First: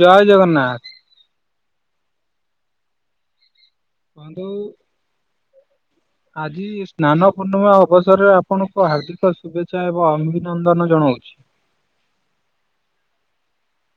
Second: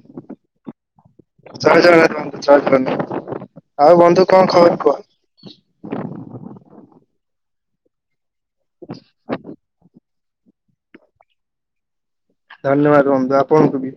ଜୟ ଜଗନ୍ନାଥ ଜୟ ଜଗନ୍ନାଥ ଜୟ ଜଗନ୍ନାଥ। ଆଉ ବନ୍ଧୁ କଣ ଖବର କୁହ? ଆଜି ସ୍ନାନ ପୂର୍ଣ୍ଣିମା ଅବସରରେ ଆପଣଙ୍କୁ ହାର୍ଦ୍ଦିକ ଶୁଭେଚ୍ଛା ଏବଂ ଅଭି ନନ୍ଦନ ଜଣଉଛି। ଧନ୍ୟବାଦ ବନ୍ଧୁ ଆପଣଙ୍କୁ ବି।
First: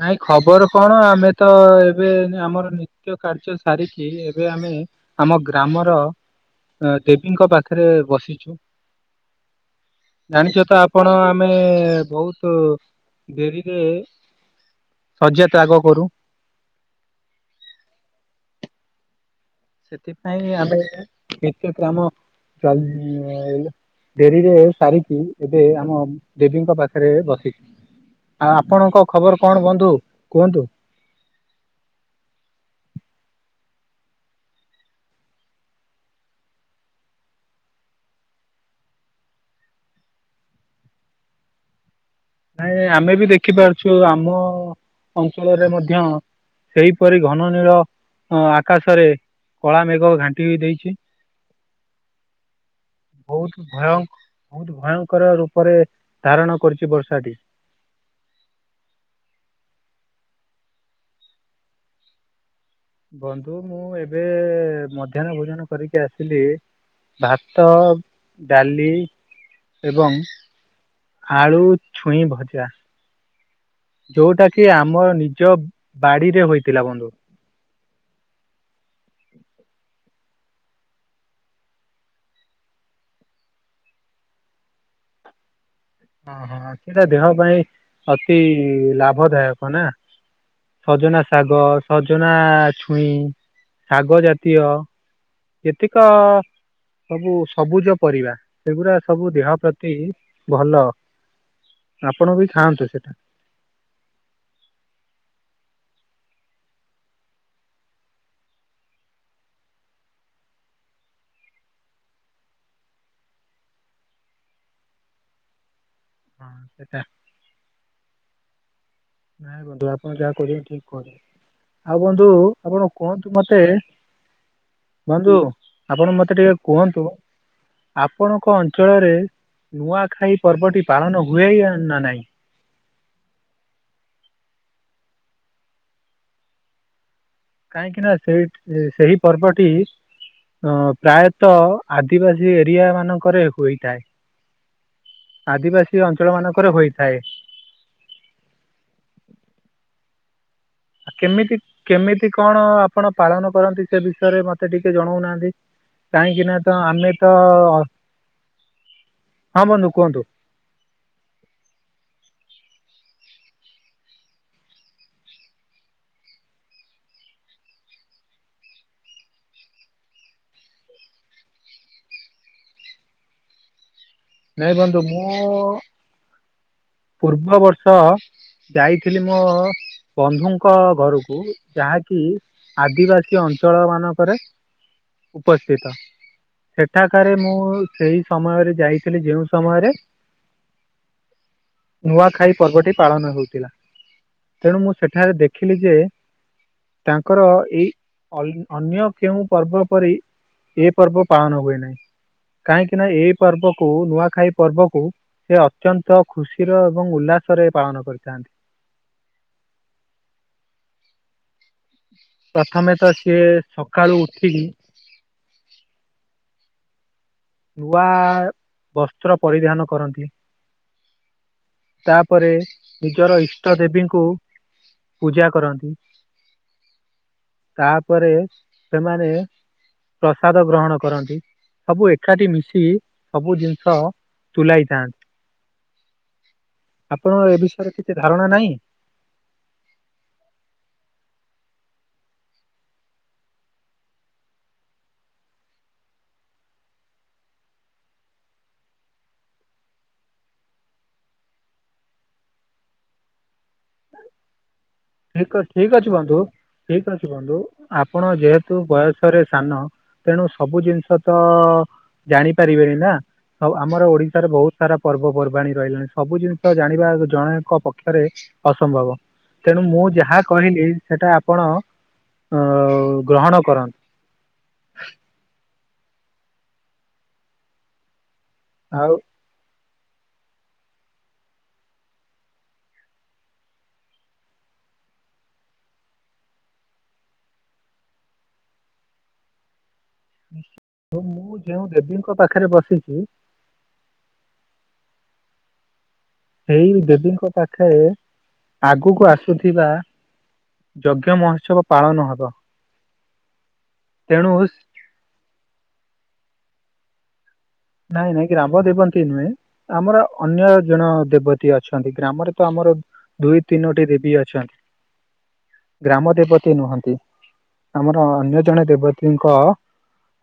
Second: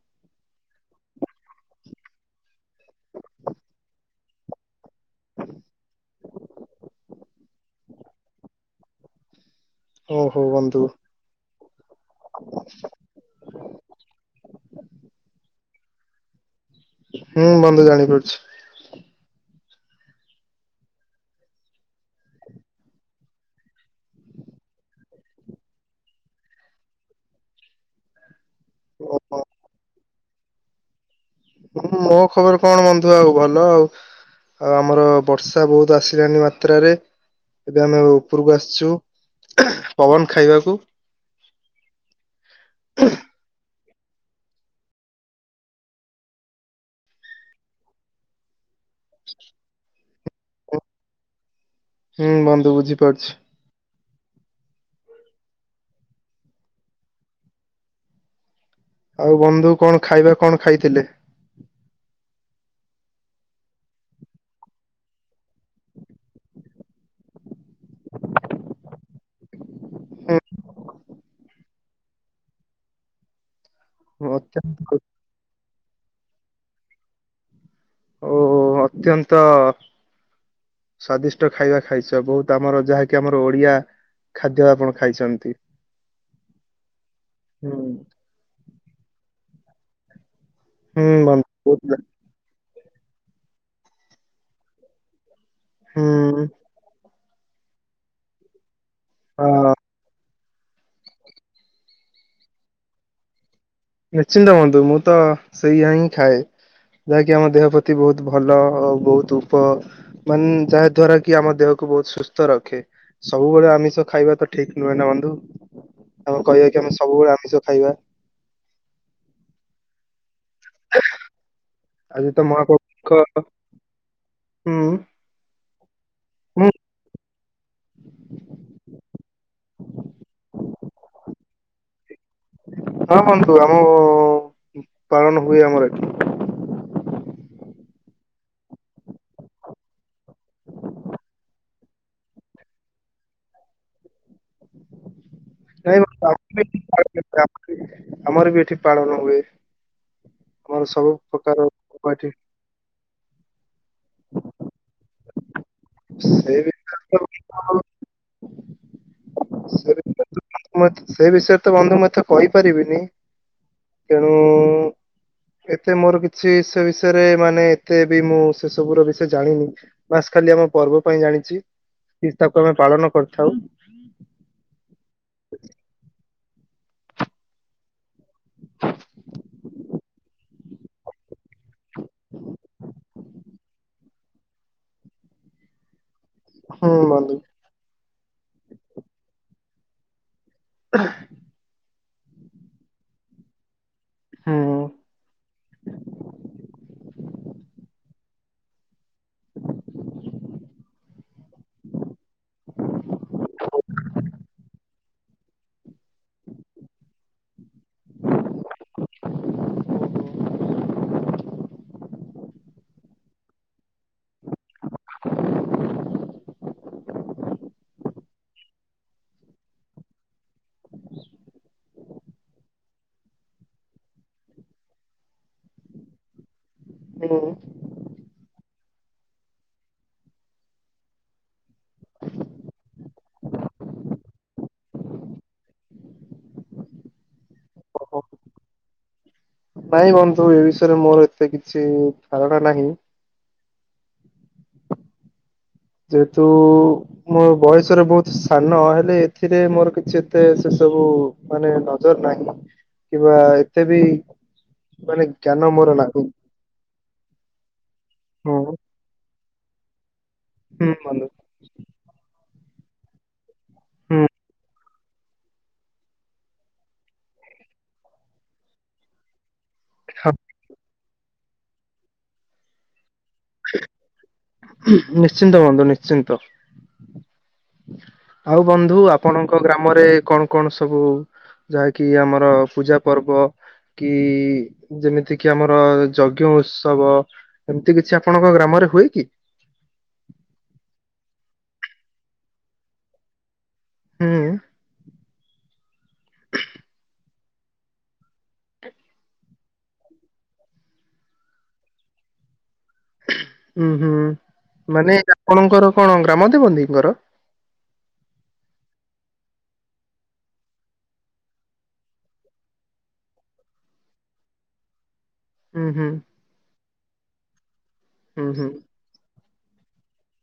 ନାଇଁ ଖବର କଣ, ଆମେ ତ ଏବେ ନି ଆମର ନି ତ୍ୟ କାର୍ଯ୍ୟ ସାରିକି ଏବେ ଆମେ ଆମ ଗ୍ରାମର ଅ, ଦେବୀଙ୍କ ପା ଖରେ ବସିଛୁ। ଓହୋ ଜାଣିଚ ତ ବନ୍ଧୁ ଆପଣ ଆମେ ବହୁତୁ ଡେରିରେ ଶଯ୍ୟା ତ୍ୟାଗ କରୁ। ହୁଁ, ବନ୍ଧୁ ଜାଣି ପାରୁଛି। ସେଥିପାଇଁ ଆମେ ନିତ୍ୟ କାମ ଚାଲିଚି ଆ ଏଇ। ଡେରିରେ ସାରିକି ଏବେ ଆମ ଦେବୀଙ୍କ ପାଖରେ ବସିଛି। ଆଉ ଆପଣଙ୍କ ଓହୋ ଖବର କଣ ବନ୍ଧୁ କୁହନ୍ତୁ? ମୋ ଖବର କଣ ବନ୍ଧୁ ଆଉ ଭଲ ଆଉ। ଆଉ ଆମର ବର୍ଷା ବହୁତୁ ଆସିଲାଣି ମାତ୍ରାରେ। ଏବେ ଆମେ ଉପରକୁ ଆସିଛୁ ପବନ ଖାଇବାକୁ। ନାଇଁ ଆମେ ବି ଦେଖିପାରୁଛୁ ଆମ ଅଞ୍ଚଳରେ ମଧ୍ୟ ସେହିପରି ଘନ ନୀଳ ଆକାଶରେ କଳା ମେଘ ଘାଣ୍ଟି ହେଇ ଦେଇଛି। ହୁଁ ବନ୍ଧୁ ବୁଝିପାରୁଛି ବହୁତ ଭୟ ବହୁତୁ ଭୟଙ୍କର ରୂପରେ ଧାରଣ କରିଛି ବର୍ଷାଟି। ଆଉ ବନ୍ଧୁ କଣ ଖାଇବା କଣ ଖାଇଥିଲେ? ବନ୍ଧୁ ମୁଁ ଏବେ ମଧ୍ୟାହ୍ନ ଭୋଜନ କରିକି ଆସିଲି। ଭାତ, ଡାଲି ଏବଂ ଆଳୁ ଛୁଇଁ ଭଜା। ଯୋଉଟା କି ଅତ୍ୟନ୍ତ ଆମ ନିଜ ବାଡିରେ ହୋଇଥିଲା ବନ୍ଧୁ। ଓ, ଅତ୍ୟନ୍ତ ସ୍ଵାଦିଷ୍ଟ ଖାଇବା ଖାଇଛ। ବହୁତ ଆମର ଯାହାକି ଆମର ଓଡିଆ ଖାଦ୍ୟ ଆପଣ ଖାଇଛନ୍ତି। ହଁ, ହଁ ସେଟା ଦେହ ପାଇଁ ହୁଁ ଅତି ଲାଭଦାୟକ ନା। ହୁଁ ସଜନା ବନ୍ଧୁ ଶାଗ, ବହୁତ ସଜନା ଛୁଇଁ ଶାଗ ଜାତୀୟ ଯେତିକ ହୁଁ ସବୁ ସବୁଜ ପରିବା ସେଗୁରା ସବୁ ଦେହ ହଁ ପ୍ର ତିବି ଭଲ ଆପଣ ବି ଖାଆନ୍ତୁ ସେଟା। ନିଶ୍ଚିନ୍ତ ହୁଅନ୍ତୁ ମୁଁ ତ ସେଇଆ ହିଁ ଖାଏ। ଯାହାକି ଆମ ଦେହ ପ୍ରତି ବୋହୁତ ଭଲ ଓ ବୋହୁତ ଉପ ମାନ୍ ଯାହା ଦ୍ଵାରା କି ଆମ ଦେହକୁ ବୋହୁତ ସୁସ୍ଥ ରଖେ। ସବୁବେଳେ ଆମିଷ ଖାଇବା ତ ଠିକ ନୁହେଁ ନା ବନ୍ଧୁ ଆମ ହଁ କହିବା କି ଆମେ ସେଟା ସବୁବେଳେ ଆମିଷ ଖାଇବା। ନାଇଁ ବୁନ୍ଧୁ ଆପଣ ଯାହା କୋହୁଚନ୍ତି ଠିକ କୋହୁ [unintelligible] ଆଉ ବନ୍ଧୁ ଆଜି ତ ମହାପ୍ରଭୁ ଆପଣ କୁହନ୍ତୁ ଙ୍କ ମତେ ହୁଁ ବନ୍ଧୁ ଆପଣ ମତେ ଟିକେ ହୁଁ କୁହନ୍ତୁ। ଆପଣଙ୍କ ଅଞ୍ଚଳରେ ନୂଆଖାଇ ପର୍ବଟି ପାଳନ ହୁଏ ୟା ନା ନାଇଁ। ହଁ ବନ୍ଧୁ ଆମ ପାଳନ ହୁଏ ଆମର ଏଠି। କାହିଁକି ନା ସେଇଠି ସେହି ପର୍ବଟି। ଅଁ ପ୍ରାୟତଃ ଆଦିବାସୀ ଏରିଆ ମାନଙ୍କରେ ହୋଇଥାଏ। ଆଦିବାସୀ ଅଞ୍ଚଳ ମାନଙ୍କର ଏଠି ନାଇଁ ହୋଇଥାଏ। ଆମର ବି ଏଠି ପାଳନ ହୁଏ। ଆମର ସବୁ ଆ ପ୍ରକାର କେମିତି ପର୍ବ ଏଠି କେମିତି କଣ ଆପଣ ପାଳନ କରନ୍ତି ସେ ବିଷୟରେ ମତେ ଟିକେ ଜଣୋଉନାହାନ୍ତି। ସେ କାହିଁକିନା ତ ଆମେ ତ ବିଷୟରେ ହଁ ବନ୍ଧୁ କୁହନ୍ତୁ। [unintelligible] ସେ ବିଷୟରେ ତ ବନ୍ଧୁ ମୁଁ ମୁତେ କହିପାରିବିନି ତେଣୁ ଏତେ ମୋରୋ କିଛି ସେ ବିଷୟରେ ମାନେ ଏତେ ବି ମୁଁ ସେ ସବୁର ବିଷୟ ଜାଣିନି। ବାସ୍ ଖାଲି ଆମ ପର୍ବ ପାଇଁ ଜାଣିଚି କି ତାକୁ ଆମେ ପାଳନ କରିଥାଉ। ନାଇଁ ବନ୍ଧୁ ମୁଁ ପୂର୍ବ ବର୍ଷ ଯାଇଥିଲି ମୋ ବନ୍ଧୁଙ୍କ ଘରୁକୁ। ଯାହାକି ଆଦିବାସୀ ଅଞ୍ଚଳ ମାନଙ୍କରେ ଉପସ୍ଥିତ। ହୁଁ ସେଠାକାରେ ବନ୍ଧୁ ମୁଁ ସେଇ ସମୟରେ ଯାଇଥିଲି ଯେଉଁ ସମୟରେ [unintelligible] ନୂଆଖାଇ ପର୍ବଟି ପାଳନ ହୋଉଥିଲା। ତେଣୁ ହୁଁ ମୁଁ ସେଠାରେ ଦେଖିଲି ଯେ ତାଙ୍କର ଏଇ [unintelligible] ଅନ୍ୟ କେଉଁ ପର୍ବ ପରି ଏ ପର୍ବ ପାଳନ ହୁଏ ନାହିଁ। କାହିଁକି ନା ଏଇ ପର୍ବ କୁ ନୂଆଖାଇ ପର୍ବକୁ ସେ ଅତ୍ୟନ୍ତ ଖୁସିର ଏବଂ ଉଲ୍ଲାସରେ ପାଳନ କରିଥାନ୍ତି। ପ୍ରଥମେ ତ ସିଏ ସକାଳୁ ଉଠିକି ନୂଆ ବସ୍ତ୍ର ପରିଧାନ କରନ୍ତି। ତାପରେ ନିଜର ଇଷ୍ଟ ଦେବୀଙ୍କୁ ପୂଜା କରନ୍ତି। ହୁଁ। ତାପରେ ସେମାନେ ପ୍ରସାଦ ଗ୍ରହଣ କରନ୍ତି ସବୁ ଏକ କାଠି ମିଶିକି ସବୁ ଜିନିଷ ତୁଲାଇଥାନ୍ତି। ଆପଣଙ୍କର ଏ ବିଷୟରେ କିଛି ଧାରଣା ନାଇଁ। ନାଇଁ ବନ୍ଧୁ ଏ ବିଷୟରେ ମୋରୋ ଏତେ କିଛି ଧାରଣା ନାହିଁ। ଯେହେତୁ ମୋ ବୟସରେ ବୋହୁତ ସାନ ହେଲେ ଏଥିରେ ମୋର କିଛି ଏତେ ସେ ସବୁ ମାନେ ନଜର ନାହିଁ କିମ୍ବା ଏତେ ବି ମାନେ ଠିକ ଅ ଜ୍ଞାନ ମୋର ଠିକ ଅଛି ନାହିଁ। ବନ୍ଧୁ ଠିକ ଅଛି ବନ୍ଧୁ ଆପଣ ହୁଁ ଯେହେତୁ ବୟସରେ ସାନ ତେଣୁ ସବୁ ହୁଁ ଜିନିଷ ବନ୍ଧୁ ତ ଜାଣିପାରିବେନି ନା ସବୁ ଆମର ହୁଁ ଓଡିଶାରେ ବୋହୁତ ସାରା ପର୍ବପର୍ବାଣୀ ରହିଲାଣି ସବୁ ଜିନିଷ ଜାଣିବା ଜଣେଙ୍କ ପକ୍ଷରେ ଅସମ୍ଭବ। ତେଣୁ ମୁଁ ଯାହା କହିଲି ସେଟା ଆପଣ ଅଁ ଗ୍ରହଣ କର ନିଶ୍ଚିନ୍ତ ବନ୍ଧୁ ନିଶ୍ଚିନ୍ତ ଆଉ ବନ୍ଧୁ ଆପଣ ଙ୍କ ଗ୍ରାମରେ କଣ କଣ ସବୁ ଯାହାକି ଆମର ପୂଜା ପର୍ବ। କି ଯେମିତି କିି ଆମର ଯଜ୍ଞ ଉତ୍ସବ। ଏମିତି କିଛି ଆପଣଙ୍କ ଗ୍ରାମରେ ହୁଏ କି? ମୁଁ ଯେଉଁ ଦେବୀଙ୍କ ପାଖରେ ବସିଛି। ହୁଁ। ଏଇ ଦେବୀଙ୍କ ପାଖରେ ଆଗକୁ ଆସୁଥିବା ଯଜ୍ଞ ମହୋତ୍ସବ ପାଳନ ହବ। ହୁଁ ହୁଁ ମାନେ ଆପଣଙ୍କର କଣ ଗ୍ରାମ ଦେବତୀଙ୍କର। ନାଇଁ ନାଇଁ ଗ୍ରାମ ଦେବତୀ ନୁହେଁ। ଆମର ଅନ୍ୟ ଜଣ ଦେବତୀ ଅଛନ୍ତି ଗ୍ରାମରେ ତ ଆମର ଦୁଇ ତିନୋଟି ଦେବୀ ଅଛନ୍ ହୁଁ ହୁଁ ଗ୍ରାମ ଦେବତୀ ନୁହନ୍ତି ଆମର ହୁଁ ଅନ୍ୟ ହୁଁ ଜଣେ ଦେବତୀଙ୍କ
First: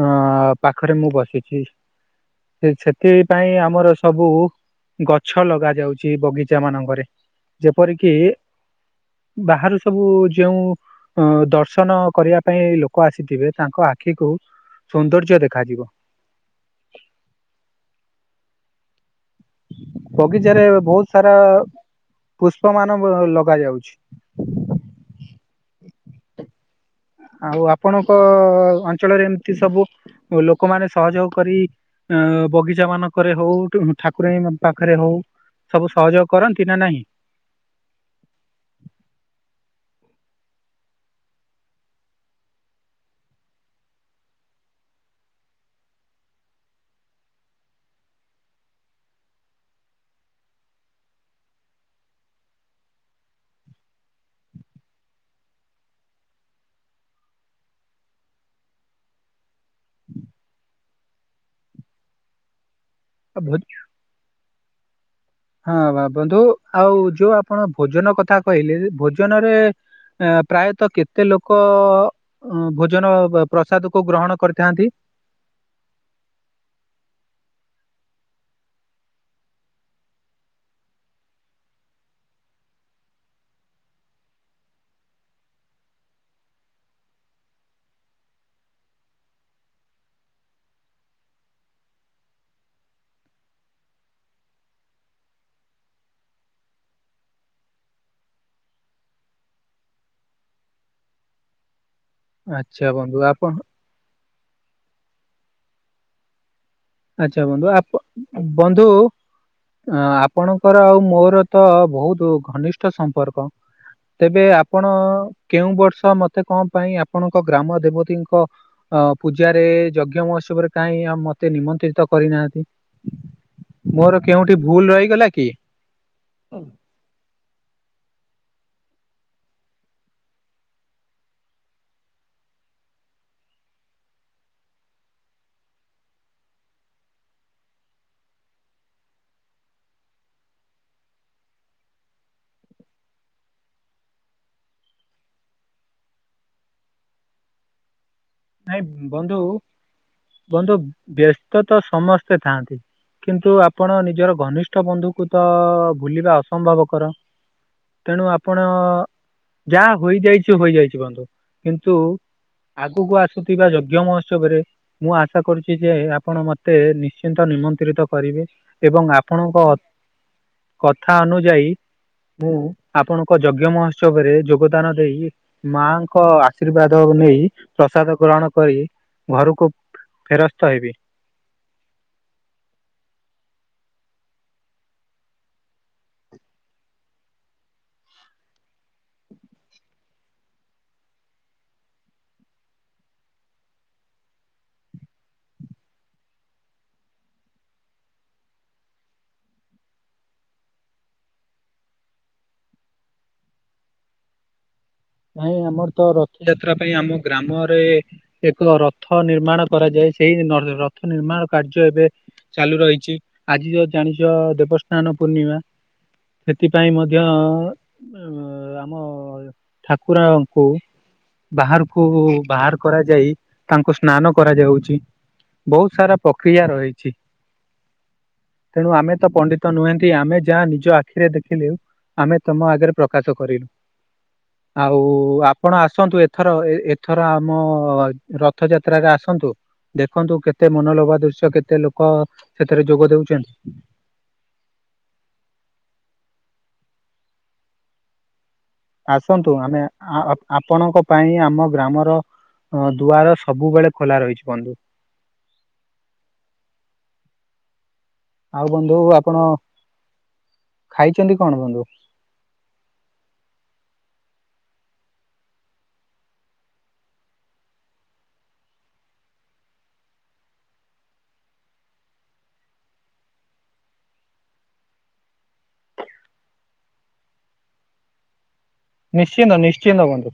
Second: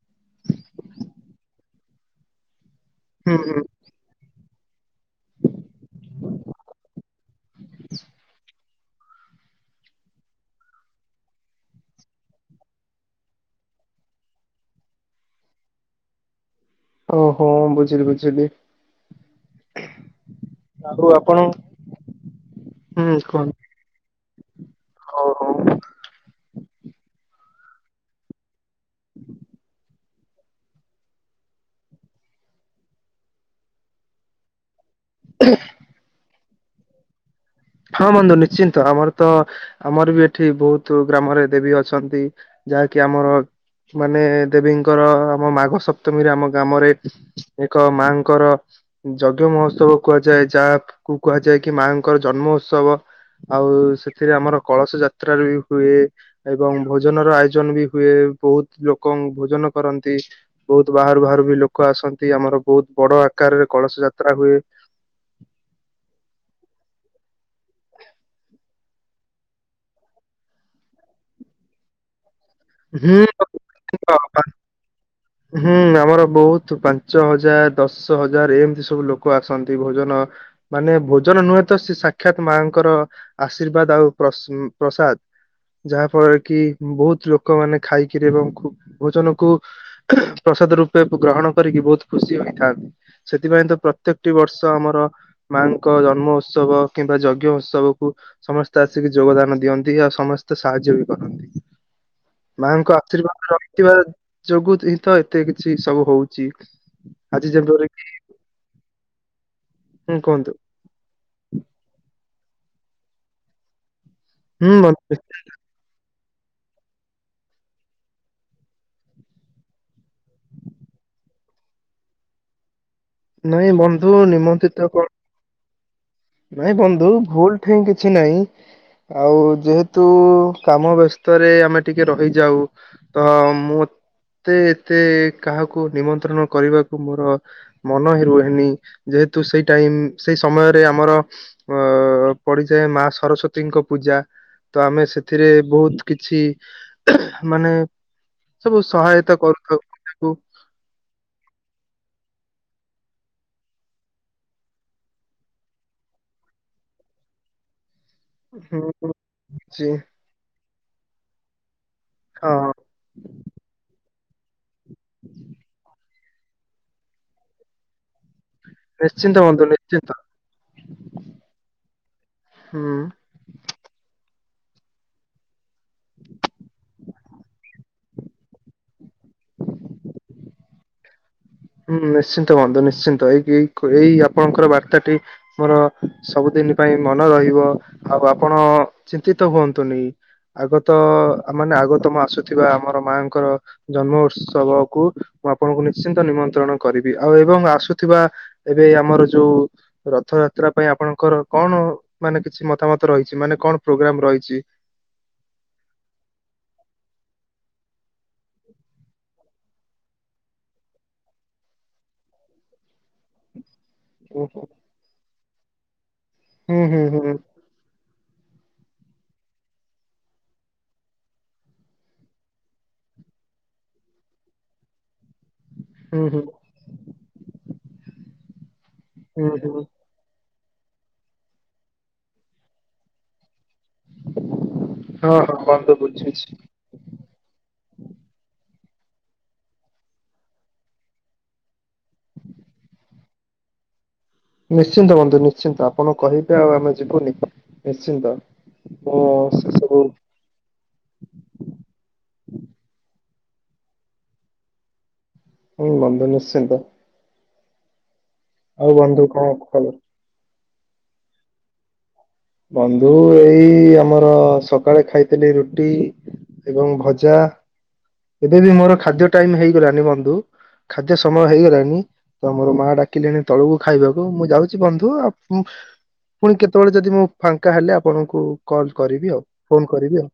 ହଁ ପାଖରେ ମୁଁ ବସିଛି। ସେ ହୁଁ ସେଥିପାଇଁ ହୁଁ ଆମର ସବୁ ଗଛ ଲଗାଯାଉଛି ବଗିଚା ମାନଙ୍କରେ ଯେପରିକି ବାହାରୁ ସବୁ ଯେଉଁ ଅ ଦର୍ଶନ କରିବା ପାଇଁ ଲୋକ ଆସିଥିବେ ତାଙ୍କ ଆଖିକୁ ସୌନ୍ଦର୍ଯ୍ୟ ଦେଖାଯିବ। ଓହୋ ବୁଝିଲି ବୁଝିଲି। ବଗିଚାରେ ଆଉ ବହୁତ ସାରା ଆପଣ ପୁଷ୍ପ ମାନ ଲଗା ଯାଉଛି। ଓ ହୋ। ଆଉ ଆପଣଙ୍କ ଅଞ୍ଚଳରେ ଏମିତି ସବୁ ଓ ଲୋକମାନେ ସହଯୋଗ କରି ଅ ବଗିଚା ମାନଙ୍କରେ ହଉ ଠାକୁରାଣୀ ପାଖରେ ହଉ ସବୁ ସହଯୋଗ କରନ୍ତି ନା ନାହିଁ। ହଁ ବନ୍ଧୁ ନିଶ୍ଚିନ୍ତ ଆମର ତ ଆମର ବି ଏଠି ବହୁତ ଗ୍ରାମରେ ଦେବୀ ଅଛନ୍ତି। ଯାହାକି ଆମର ମାନେ ଦେବୀଙ୍କର ଆମ ମାଘ ସପ୍ତମୀରେ ଆମ ଗ୍ରାମରେ ଏକ ମାଙ୍କର ଯଜ୍ଞ ମହୋତ୍ସବ କୁହାଯାଏ ଯାହାକୁୁ କୁହାଯାଏ କି ମାଙ୍କର ଜନ୍ମ ଉତ୍ସବ। ଆଉ ସେଥିରେ ଆମର କଳସ ଯାତ୍ରା ବି ହୁଏ। ଏବଂ ଭୋଜନ ର ଆୟୋଜନ ବି ହୁଏ ବହୁତ ଲୋକ ଭୋଜନ କରନ୍ତି। ବହୁତ ବାହାରୁ ବାହାରୁ ବି ଲୋକ ଆସନ୍ତି ଆମର ବହୁତ ବଡ ଆକାରରେ କଳସ ଯାତ୍ରା ହୁଏ। ହଁ ବା ବନ୍ଧୁ ଆଉ ଯୋଉ ଆପଣ ଭୋଜନ କଥା କହିଲେ ଯେ ଭୋଜନରେ ଅ ପ୍ରାୟତଃ କେତେ ଲୋକ ଭୋଜନ ପ୍ରସାଦ କୁ ହୁଁ ଗ୍ରହଣ କରିଥାନ୍ତି। ହୁଁ ଆମର ବୋହୁତ ପାଞ୍ଚ ହଜାର ଦଶ ହଜାର ଏମତି ସବୁ ଲୋକ ଆସନ୍ତି ଭୋଜନ ମାନେ ଭୋଜନ ନୁହେଁ ତ ସେ ସାକ୍ଷାତ ମା ଙ୍କର ଆଶୀର୍ବାଦ ଆଉ ପ୍ରସ୍ ଉଁ ପ୍ରସାଦ୍। ଯାହା ଫଳରେ କି ବୋହୁତ ଲୋକମାନେ ଖାଇକିରି ଏବଂ ଖୁ ଭୋଜନକୁ ପ୍ରସାଦ ରୂପେ ଗ୍ରହଣ କରିକି ବୋହୁତ ଖୁସି ହୋଇଥାନ୍ତି। ସେଥିପାଇଁ ତ ପ୍ରତ୍ୟେକଟି ବର୍ଷ ଆମର ମା ଙ୍କ ଜନ୍ମ ଉତ୍ସବ କିମ୍ବା ଯଜ୍ଞ ଉତ୍ସବକୁ ସମସ୍ତେ ଆସିକି ଯୋଗଦାନ ଦିଅନ୍ତି ଆଉ ସମସ୍ତେ ସାହାଯ୍ୟ ବି କରନ୍ତି। ଆଚ୍ଛା ମାଙ୍କ ବନ୍ଧୁ ଆଶୀର୍ବାଦ ଆପଣ ରହିଥିବା ଯୋଗୁ ହି ତ ଏତେ କିଛି ସବୁ ହଉଚି। ଆଚ୍ଛା ବନ୍ଧୁ ଆପ ବନ୍ଧୁ ଉଁ ହୁଁ କୁହନ୍ତୁ ଆପଣଙ୍କର ଆଉ ମୋର ତ ବୋହୁତ ଘନିଷ୍ଠ ସମ୍ପର୍କ ତେବେ ହୁଁ ଆପଣ ବନ୍ଧୁ କେଉଁ ବର୍ଷ ମ ତେ କଣ ପାଇଁ ଆପଣଙ୍କ ଗ୍ରାମ ଦେବତୀଙ୍କ ଅ ପୂଜାରେ ଯଜ୍ଞ ମହୋତ୍ସବରେ କାଇଁ ଆଉ ମତେ ନିମନ୍ତ୍ରିତ କରିନାହାତିି। ନାଇଁ ବନ୍ଧୁ ମୋର କେଉଁଠି ନିମନ୍ତ୍ରିତ ଭୁଲ କ ରହିଗଲା କି। ନାଇଁ ବନ୍ଧୁ ଭୁଲ ଠେଇଁ କିଛି ନାଇଁ। ଆଉ ଯେହେତୁ କାମ ବେସ୍ତରେ ଆମେ ଟିକେ ରହିଯାଉ ତ ମୋତେ ଏତେ କାହାକୁ ନିମନ୍ତ୍ରଣ କରିବାକୁ ମୋର ମନ ହିଁ ରୁହେନି ଯେହେତୁ ସେଇ ଟାଇମ୍ ସେଇ ସମୟରେ ଆମର ଅ ପଡିଯାଏ ମା ସରସ୍ଵତୀଙ୍କ ପୂଜା। ତ ଆମେ ସେଥିରେ ବୋହୁତ କିଛି ମାନେ ସବୁ ନାଇଁ ସହାୟତା ବନ୍ଧୁ କରୁଥାଉ। ବନ୍ଧୁ ବେସ୍ତ ତ ସମସ୍ତେ ଥାଆନ୍ତି। କିନ୍ତୁ ଆପଣ ନିଜର ଘନିଷ୍ଠ ବନ୍ଧୁକୁତ ଭୁଲିବା ଅସମ୍ଭବକର? ତେଣୁ ଆପଣ ହୁଁ, ଜି ଯାହା ହୋଇଯାଇଛି ହୋଇଯାଇଛି ବନ୍ଧୁ କିନ୍ତୁ ହଁ ଆଗୁକୁ ଆସୁଥିବା ଯଜ୍ଞ ମହୋତ୍ସବରେ ମୁଁ ଆଶା କରୁଚିଯେ ଆପଣ ମତେ ନିଶ୍ଚିନ୍ତ ନିମନ୍ତ୍ରିତ କରିବେ। ଏବଂ ନିଶ୍ଚିନ୍ତ ଆପଣଙ୍କ ବନ୍ଧୁ ନିଶ୍ଚିନ୍ତ। କଥା ଅନୁଯାୟୀ ମୁଁ ହୁଁ ଆପଣ କ ଯଜ୍ଞ ମହୋତ୍ସବରେ ଯୋଗଦାନ ଦେଇ ମାଙ୍କ ଆଶୀର୍ବାଦ ନେଇ ପ୍ରସାଦ ଗ୍ରହଣ କରି ଘରୁକୁ ଫେରସ୍ତ ହେବି। ହୁଁ ନିଶ୍ଚିନ୍ତ ବନ୍ଧୁ ନିଶ୍ଚିନ୍ତ ଏଇକି ଏଇ ଖ ଏଇ ଆପଣଙ୍କର ବାର୍ତ୍ତାଟି ମୋର ସବୁଦିନ ପାଇଁ ମନ ରହିବ ଆଉ ଆପଣ ଚିନ୍ତିତ ହୁଅନ୍ତୁନି ଆଗତ ମାନେ ଆଗତମ ଆସୁଥିବା ଆମର ମାଙ୍କର ଜନ୍ମ ଉତ୍ସବକୁୁ ମୁଁ ଆପଣଙ୍କୁ ନିଶ୍ଚିନ୍ତ ନିମନ୍ତ୍ରଣ କରିବି ଆଉ ଏବଂ ଆସୁଥିବା ଏବେ ଆମର ଯୋଉ ରଥଯାତ୍ରା ପାଇଁ ଆପଣଙ୍କର କଣ ମାନେ କିଛି ମତାମତ ରହିଚି ମାନେ କଣ ପ୍ରୋଗ୍ରାମ ରହିଚି? ନାଇଁ ଆମରତ ରଥଯାତ୍ରା ପାଇଁ ଆମ ଗ୍ରାମରେ ଏକ ରଥ ନିର୍ମାଣ କରାଯାଏ ସେଇ ନ ର ରଥ ନିର୍ମାଣ କାର୍ଯ୍ୟ ଏବେ ଚାଲୁ ରହିଚି। ଆଜି ଯୋଉ ଜାଣିଚ ହୁଁ ଦେବସ୍ନାନ ପୂର୍ଣ୍ଣିମା ହୁଁ ସେଥିପାଇଁ ହୁଁ ମଧ୍ୟ ହୁଁ ଉଁ ମ ଆମ ଠାକୁରାଙ୍କୁ ବାହାରୁକୁ ବାହାର କରାଯାଇ ତାଙ୍କୁ ସ୍ନାନ କରାଯାଉଚି। ବୋହୁତ ସାରା ହୁଁ ପକ୍ରିୟା ହୁଁ ରହିଛି ତେଣୁ ଆମେତ ପଣ୍ଡିତ ହୁଁ ନୁହେଁ ନ୍ତି ଆମେ ଯାହା ନିଜ ଆଖିରେ ଦେଖିଲେ ଆମେ ତମ ଆଗରେ ପ୍ରକାଶ କରିଲୁ। ଆଉ ହଁ ହଁ ଆପଣ ବନ୍ଧୁ ଆସନ୍ତୁ ବୁଝୁଛି। ଏଥର ଏ ଏ ଥର ଆମ ରଥଯାତ୍ରାରେ ଆସନ୍ତୁ। ଦେଖନ୍ତୁ କେତେ ମନଲୋଭା ଦୃଶ୍ୟ କେତେ ଲୋକ ସେଥିରେ ଯୋଗ ଦୋଉଚନ୍ତି। ନିଶ୍ଚିନ୍ତ ବନ୍ଧୁ ନିଶ୍ଚିନ୍ତ ଆପଣ କହିବେ ଆଉ ଆମେ ଯିବୁନି ନିଶ୍ଚିନ୍ତ। ମୁଁ ଆସନ୍ତୁ ସେ ଆମେ ସବୁ ଆ ଆପ୍ ଆପଣଙ୍କ ପାଇଁ ଆମ ଗ୍ରାମର ଅଁ ଦୁଆର ସବୁବେଳେ ଖୋଲା ରହିଛି ବନ୍ଧୁ। ହୁଁ ବନ୍ଧୁ ନିଶ୍ଚିନ୍ତ। ଆଉ ବନ୍ଧୁ ଆପଣ ଖାଇଚନ୍ତି କଣ ବନ୍ଧୁ? ବନ୍ଧୁ ଏଇ ଆମର ସକାଳେ ଖାଇଥିଲି ରୁଟି। ଏବଂ ଭଜା ଏବେବି ମୋର ଖାଦ୍ୟ ଟାଇମ୍ ହେଇଗଲାଣିି ବନ୍ଧୁ। ଖାଦ୍ୟ ସମୟ ହେଇଗଲାଣି। ତ ମୋର ମାଆ ଡାକିଲେଣି ତଳକୁ ଖାଇବାକୁ ମୁଁ ଯାଉଚି ବନ୍ଧୁ ଆଉ ପୁଣି କେତେବେଳେ ଯଦି ମୁଁ ଫାଙ୍କା ହେଲେ ଆପଣଙ୍କୁ କଲ୍ କରିବି ଆଉ ନିଶ୍ଚିନ୍ତ ଫୋନ୍ ନିଶ୍ଚିନ୍ତ କରିବି ଆଉ ବନ୍ଧୁ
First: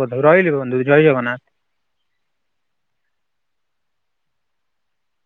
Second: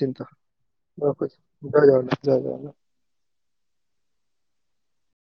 ବନ୍ଧୁ ରହିଲି ବନ୍ଧୁ ଜୟ ଜଗନ୍ନାଥ। ରଖୁଚି। ଜୟ ଜଗନାଥ ଜୟ ଜଗନାଥ।